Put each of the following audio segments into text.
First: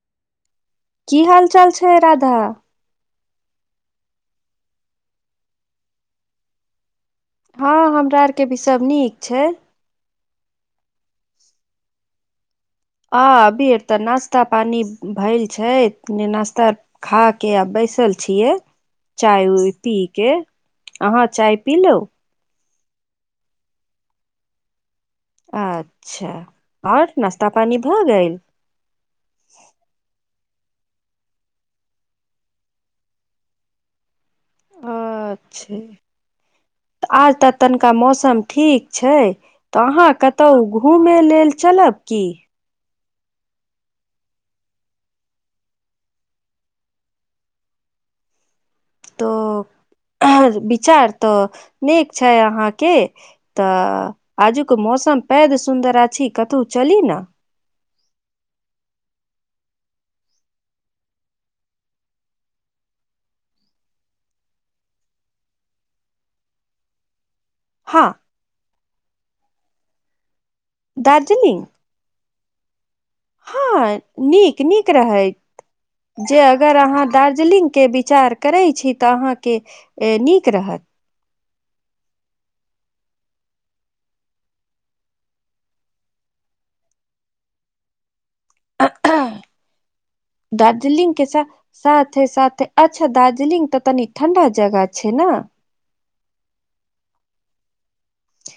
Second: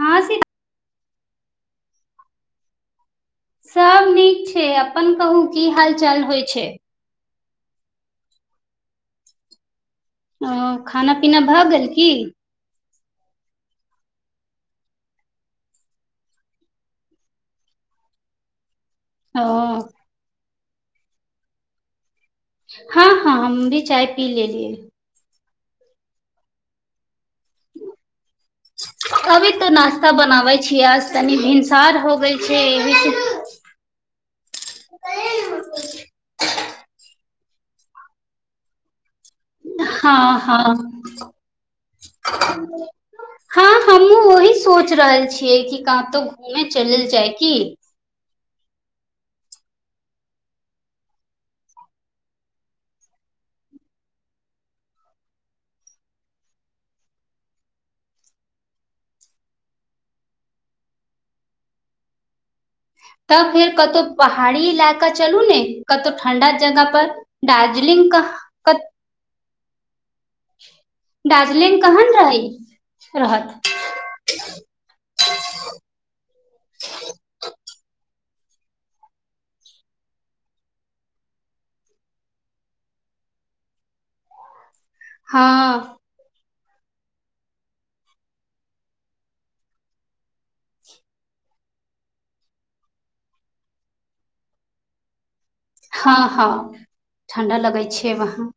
हँ से की हाल चाल छै राधा। सब नीक छै अपन कहू की हाल चाल होइ छै। हँ हमरा आरके भी सभ नीक छै। ओ खाना पीना भऽ गेल की। आ अभी आर तऽ नाास्ता पानी भेल छै ने नाास्ता खा के आ बैसल छियै। ओ चाय उ पी के। अहाँ चाय पीलों। हँ हँ हम भी चाय पी लेलियए। अच्छा आओर नाश्ता पानी भऽ गेल अभी त नश्ता बनाबय तनि भिनसार हो गेल छै एहि से अच्छा तऽ आज त तनिका मौसम ठीक छै। तऽ अहाँ हँ कतहु हँ घूमे लेल चलब की। हँ हमूँ ओही सोच रहल छियै कि कतौ घूमे चलल जाय की। तो विचार तऽ नीक छै अहाँके तऽ आजुक मौसम पैद सुन्दर अछि कतहु चली ने। तब फेर कतहु पहाड़ी इलाका चलू ने, कतहु ठण्डा जगह पर हँ दार्जलिंग क क दार्जिलिंग कहन रहै हँ नीक नीक रहैत जे अगर अहाँ दार्जलिंगके विचार करै छी तऽ अहाँके नीक रहत हँ दार्जिलिंग के सा साथे साथे अच्छा दार्जलिंग तऽ तनि ठंडा जगह छै ने। हँ हँ ठण्डा लगै छै वहाँ।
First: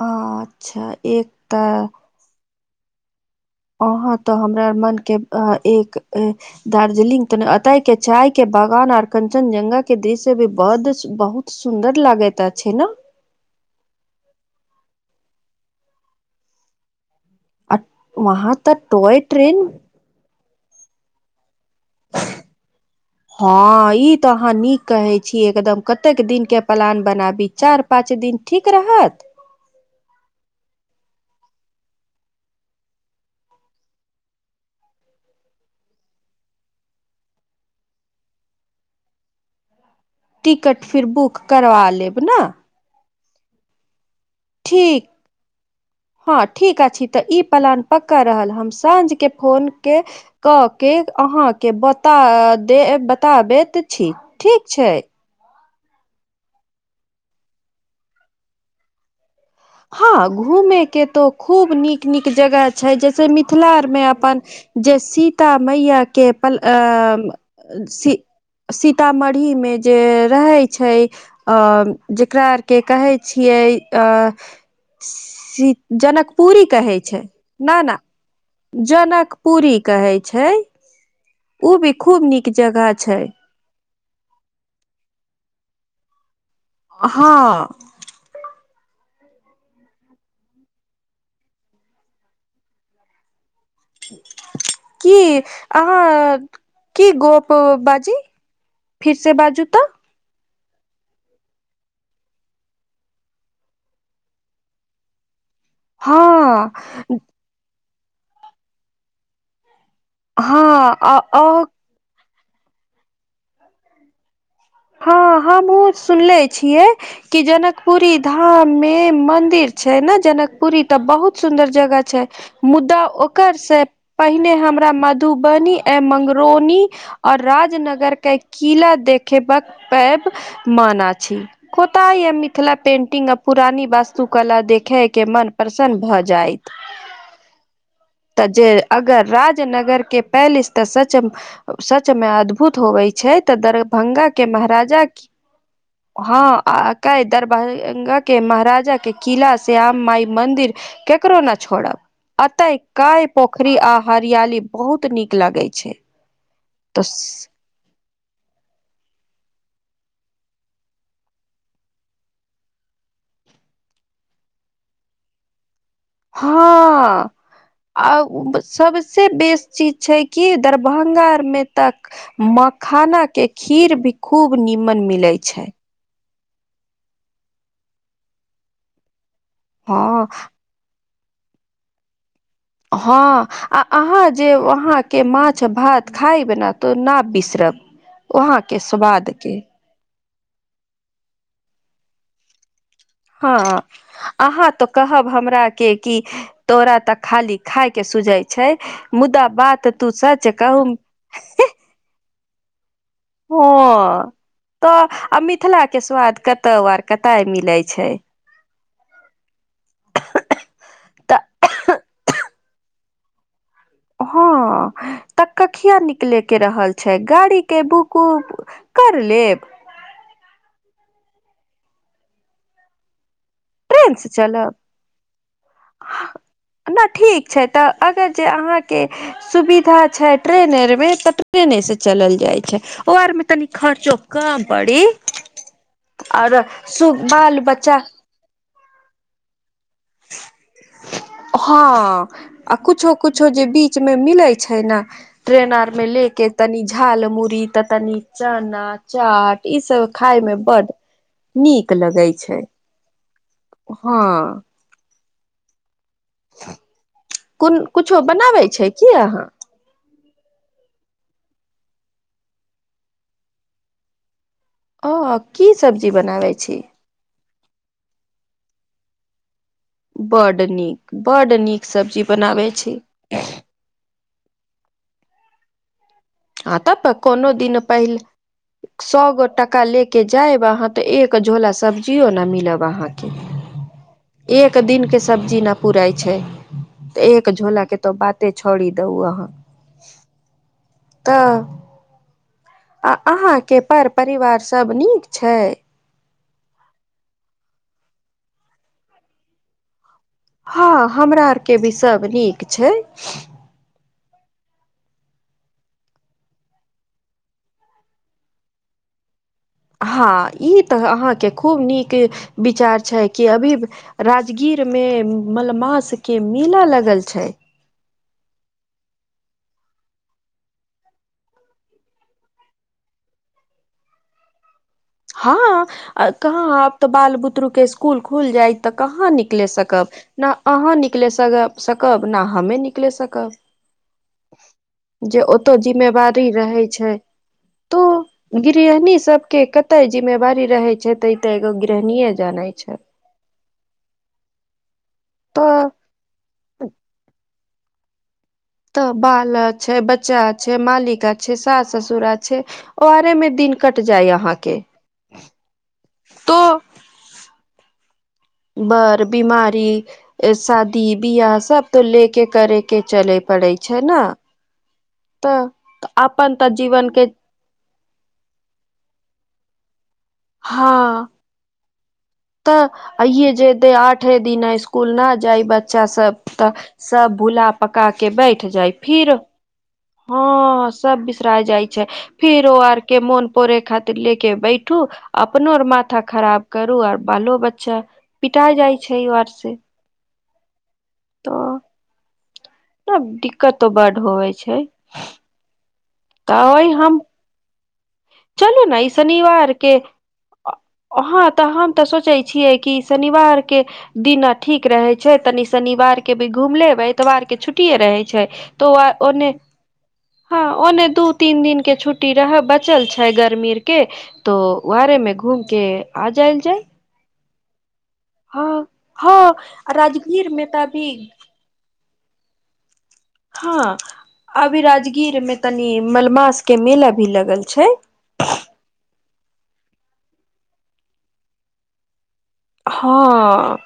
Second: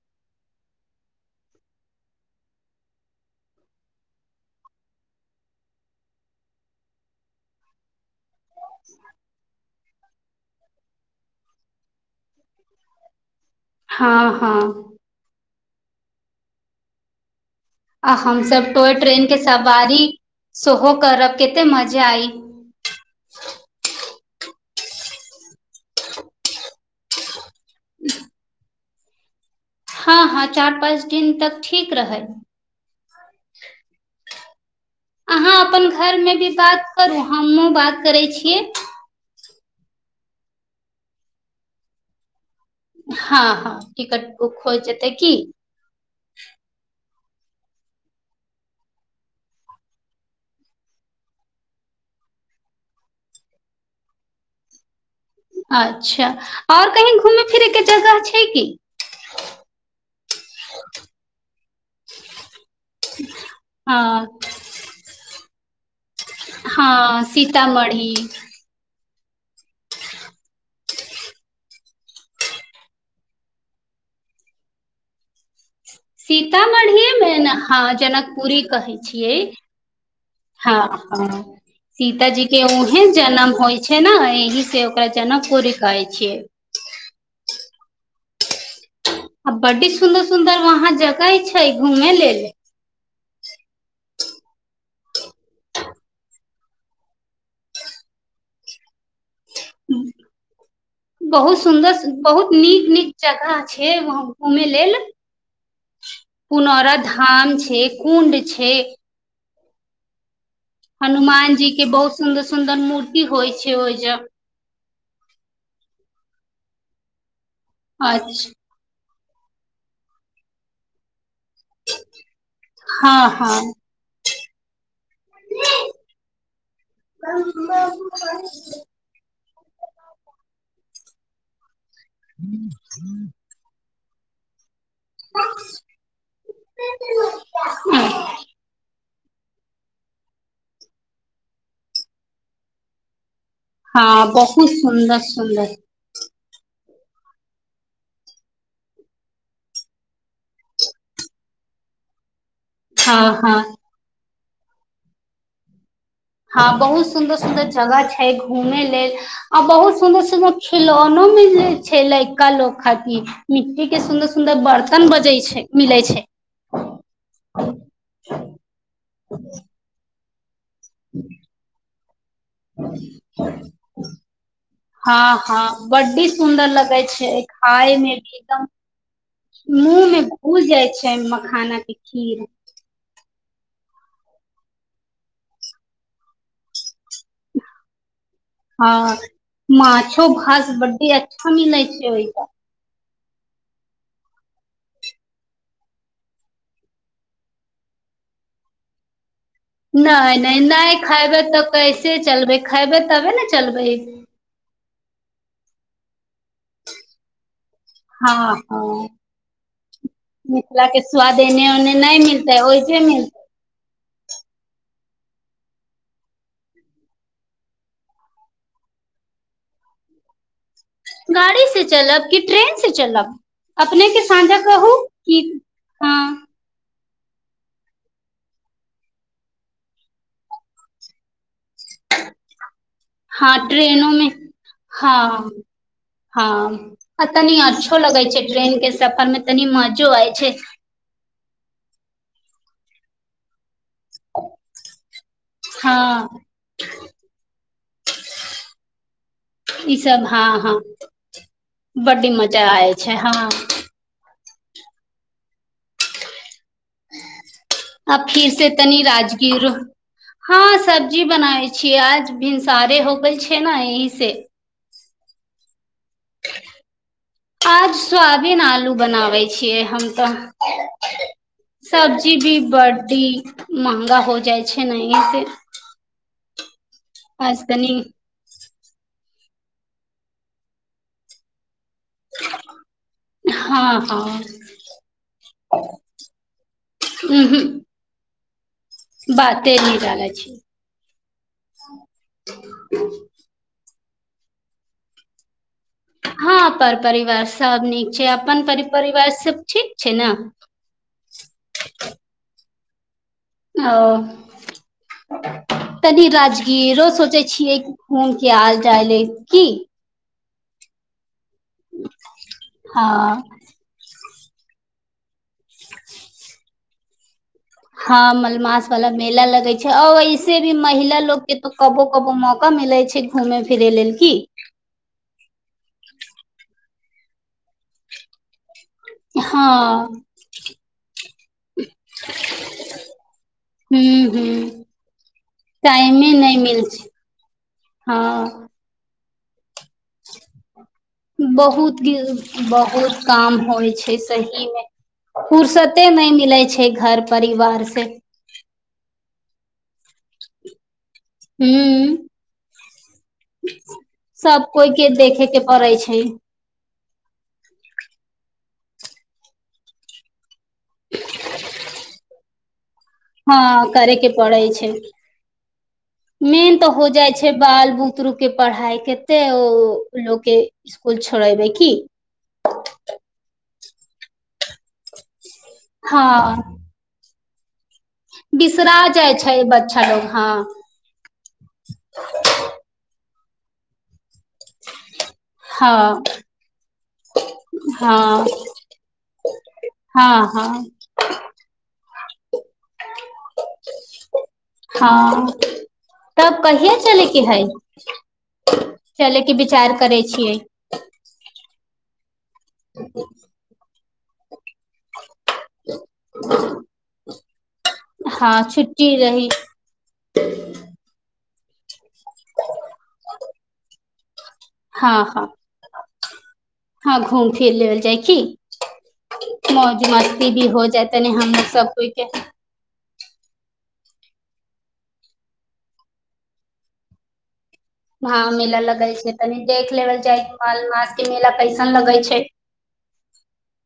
ह अच्छा एक तऽ। अहाँ तऽ हमरा मनके एक दार्जिलिंग त एतहिके चायके बागान आर कञ्चनजङ्गाके दृश्य भी बड् बहुत सुन्दर लागैत अछि ने। हँ हँ। आ हमस वहां तऽ टोय टॉय ट्रेन के सवारी सेहो करब कतेक मजा आइ त अहाँ नीक कहे छी एकदम कतेक दिन के प्लान बनाबी चार पाँच दिन ठीक तक रहत हँ हँ चार पाँच दिन तक ठीक रहै। अहाँ अपन घरमे भी बात करू हमहहुँ बात करै छियै। टिकट फिर बुक करवा लेब न। हाँ हाँ। टिकट बुक हो ठीक जेतै की। हँ ठीक अछि तऽ ई प्लान पक्का रहल हम साँझ के फोन के क के अहाँ के बता दे बताबैत छी ठीक छै। अच्छा आओर कही घुमय फिरैके जगह छै की। हँ घूमे के तो खूब नीक नीक जगह छै जैसे मिथिला आर हँ मे अपन जे सीता मैया के पल हँ सी सीतामढ़ी सी सीतामढ़ीमे जे रहै छै जकरा आरके कहै छियै सी जनकपुरी कहै सीतामढ़ीे छै मे ने न हँ न जनकपुरी कहै छियै जनकपुरी कहै छै हँ ह ओ भी खूब सीता जी नीक के जगह उहेन छै जनम होइ छै ने एहि से ओकरा जनकपुरी कहै छै छ हाँ आ बड्डी सुंन्दर सुन्दर वहाँ जगह ह छै घूमे लेल की अहाँ की गप बाजी फिर से बाजू तऽ बहुत सुन्दर बहुत नीक नीक जगह छै वहाँ घूमेय लेल। हँ पुनरा धाम छै। उंड छै हँ हनुमान ओ जी के बहुत सुन्दर सुन्दर मूर्ति होइ छै ओहि जे। हँ हँ हम सुनले छियै कि जनकपुरी अच्छा धाममे मंदिर छै ने जनकपुरी तऽ बहुत सुन्दर जगह छै मुद्दा हँ ओकर हँ से पहिने हमरा मद धुबनी ए मंगरोनी आऔर राजनगर के किला देखेबाक पैब माना छी। होताय मिथिला पेंटिंग पुरानी बास तु कला देख खे के मन प्रसन्न भऽ जायत तऽ जे अगर राजनगर के पहिल स्तर सच सच मे अद्भुत होवे छै। त दरभंगा के। खूब महाराजा सुन्दर सुन्दर। हँ आक दरभंगा के महाराजा के किला श्याम माय मंन्दिर केकरो न छोड़ब। आत एक हँ कय हँ पोखरी आहार हरियाली बहुत नीक लागे छै। हँ तऽ बहुत सुन्दर सुन्दर जगह छै। छै घूमे लेल आ बहुत सुंदर सुंदर खिलौनो मिल छै लड़का लोग खातिर मिट्टी के सुदर सुंदर बर्तन बजे छै। मिलै छै हँ आ सबसे बेस चीज छै। की। दरभंगा मे तक मखाना के खीर भी खूब नीमन हँ मिले हँ छै। बड्डी सुन्दर लगै छै खाय मे भी एकदम। हँ मुँहमे घुल जाइ छै। च मखाना के खीर। हँ आ अहाँ जे वहाँके माछ भात खाय बना। तो न बिसरब वहाँ के स्वाद के। कबड्डी अच्छा मिलै छै ओहि त। हँ अहाँ तो कहब हमरा के कि तोरा तऽ खाली खाायके सुझै छै मुदा। बात तू नहि सच नहि कहू नहि खायबे तऽ कैसे चलबे। खायब। तबे ने चलबै। हँ तऽ आ मिथिला के स्वाद कतौ आर कत मिले छै। हँ। ह मिथिला के स्वाद तऽ एने ओने नहि मिलतै ओहिसे मिलतै। हँ तऽ कखिया निकलेके रहल छै गाड़ी के बुक उक कर लेब। गाड़ी से चलब कि ट्रेन से चलब। अपने ट्रेन के से सााँझा चलब कहू क हँ। न ठीक छै तऽ अगर जे अहाँके सुविधा छै ट्रेन आरमे तऽ। केने से चलल जाइ छै ओ आरमे तनि हँ ट्रेनो खर्चो मे कम पड़ी हँ आओरो हँ सु बाल बच्चा। सफरमें तनी मजो आय छै। हँ आ किुछ किुछो जे। बीच में मिले छै ने ट्रेन आर में ले हँ के तनी झाल मूड़ी। त त नीचा नथ। चाट ई सब खाय में बड्ड नीक लगे छै। हां। हां। [unintelligible] कोन आ कुछो फिर बनाबै से छै तनी की अहाँ? राजगीर हँ सब्जी बनाबै छियै आज भिनसारे हो गेल छै ने यही से। ओ की सब्जी बनाबै छी। आज स्वाबीन आलू बनाबै। छियै हम बड नीक त, बड नीक सब्जी भी बनाबै छी बडी महंगा हो जाइ छी नि नीके। आब। तब त कोनो दिन पानि, सब टका ले के जायब अहाँ त एक झोला सब्जी जियो न मिलब अहाँके, हँ हँ एक दिन के सब्जी न पुरै छै त एक उहूं झोला के त बात बाते ने जानै छी। त। आ अहाँ के पर परिवार सब नीक छै? हँ पर परिवार सब नीक छै, अपन पर परिवार सब ठीक छै ने हां हमरा आर के भी सब नीक छै। हां, तनी राजगीरो सोचय छियै घुम के आल जा ले। हां। ई त अहाँके खुब नीक विचार छै हँ कि अभी राजगीर कि मेम मलमास के मेला लग गल छै। हां मलमास वाला मेला लगै छै और ऐसे भी महिला लोग के तो कबो कबो मौका मिलै छै घूमे फिरे लेल की? हां, कहाँ आब त बाल बुतरू के स्कुल खुल जाइ त कहाँ निकले हँ सकब ने अहाँ निकले सकब ने हमे निकले सकब हूं हूं जे ओतौ टाइमे जिम्मेवारी नहि मिल रहै छै, त हँ गृहणी सब के कत बहुत गेल, गृहणीये जानै छै बहुत काम होइ छै सही मे। तऽ फुर्सते नै मिलै छै घर परिवार से। बालक छै बच्चा छै मालिक। छै सास- हूँ ससुर एल छै। ओरे मे दिन कट जाय अहा सब के। कोइ देखे के पड़ै छै। बर बीमारी। शादी बियाह सब। तो लेके करे। के चले पड़े हँ छै करे ने के पड़ै छै, तऽ अपन मेन तऽ हो जीवन के जाइ छै, बाल बुतरु के पढ़ाई कते ओ लोकके हँ स्कुल छोड़ेब की? तऽ, आइए जेते आठे दिन स्कूल स्कूल न जाय बच्चा हँ सब तऽ, सब गुलाब। पका के बैठ जाइ, बिसरा फिर छै बच्चा लोग हँ हां सब बिसरा जाए छै, फिर ओ आर के मौन पोरे खातिर लेके बैठू अपनो आर माथा हँ खराब करू, आर बालो बच्चा हँ पिटा जाइ छै, उ आर से हँ हँ तऽ तब, दिक्कतो बड होए छै। हँ तब तऽ ओहि कहिया हम चलेके हय? चलू ने ई शनिवार के। करै छियै अ हां तऽ हम तऽ सोचै छियै, कि शनिवार के दिना ठीक रहै। छै, तनि शनिवार के भी घूम लेब, एतवार की छु ट्टीए रहै छै, हँ त आ छुट्टी रही ओने हां ओने दू तीन दिन के छुट टी रहा बचल छै गर्मी के तो बाहरे हँ में हँ घूम के आ जायल जाए हँ घूम फिर लैबल जाए। की हँ मौज राजगीर मस्ती मे भी तऽ हो जाए, अभी तनी हमरा सब कोइ के। हां अभी राजगीर मे तनी, मलमास के मेला भी लगल छै। हां मेला लगल छै, तनि देख लेबल जाइ की, माल मास के मेला कैसन लगै छै? हां।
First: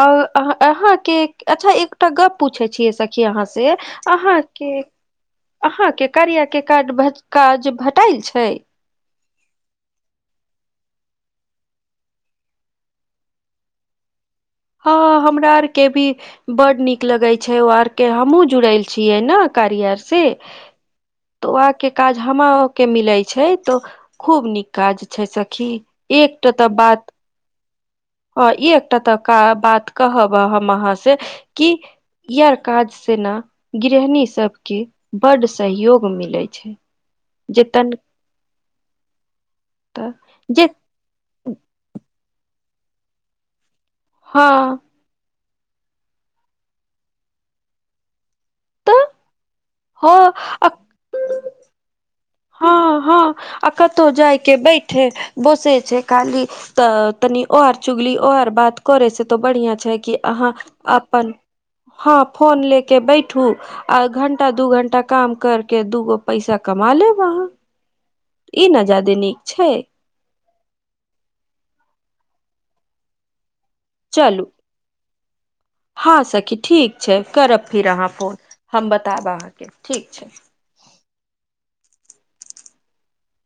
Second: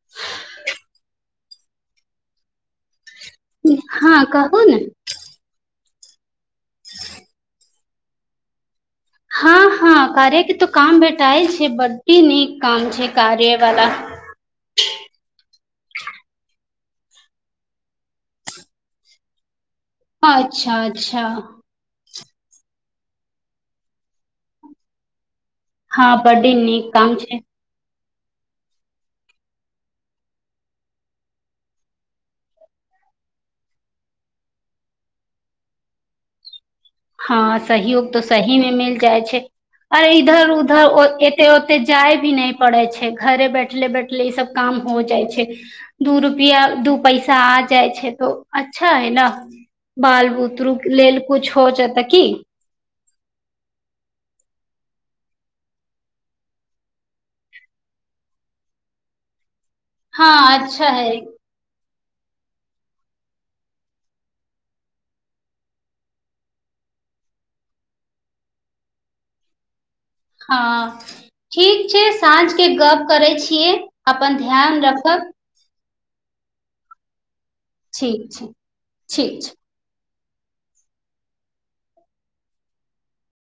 और अहाँ अहां के अच्छा एकटा गप पूछे छियै सक की अहां से हँ अहाँ कहू के ने अहाँ के कार्या के कार्ड भेज काज भेटल छै। हां, हां, कार्य के तऽ काम बेेटाए छै, बडी नीक काम छै कार्य वाला। हँ हमरा आर के भी बड नीक लगे छै ओ आर के हमहुँ जुड़ल छियै नै। कार्या से अच्छा अच्छा तो आके काज हमो के मिले छै तो खूब नीक काज छै सक हां बडी निक काम छै। हां एकटा त क बात कहब हम अहाँ से कि यर काज से ने गृहिणी सबके बड्ड सहयोग मिलै छै। हां जे तन सहयोग तऽ सही मे मिल जाइ छै और तऽ इधर जे उधर औ एते ओते जाय भी नै पड़ै छै घरे बैठ बैठले बैठले ई हँ सब काम हो जाइ छै। दू रुपआ दू पैसा आ जाइ छै तो अच्छा तऽ है ने। बाल ह बुतरु लेल कुछ हो जे की हँ हँ आ कतौ जाय के बैठे बोसे छै खाली तऽ तनी ओर चुगली ओ आर बात करे से तो बढ़िया छै कि हँ अहाँ अच्छा है अपन हँ फोन लेके बैठू आ घंटा दू घंटा काम करके दूगो पैसा कमा लेब। वाह ई न जादे नीक छय। हँ ठीक छै साँझ के गप करे छियै। अपन चलू ध्यान रखब। हँ सखी ठीक छै। करब फिर अहाँ ठीक फोन छै ठीक हम बतायब छै अहाँके ठीक। अच्छा।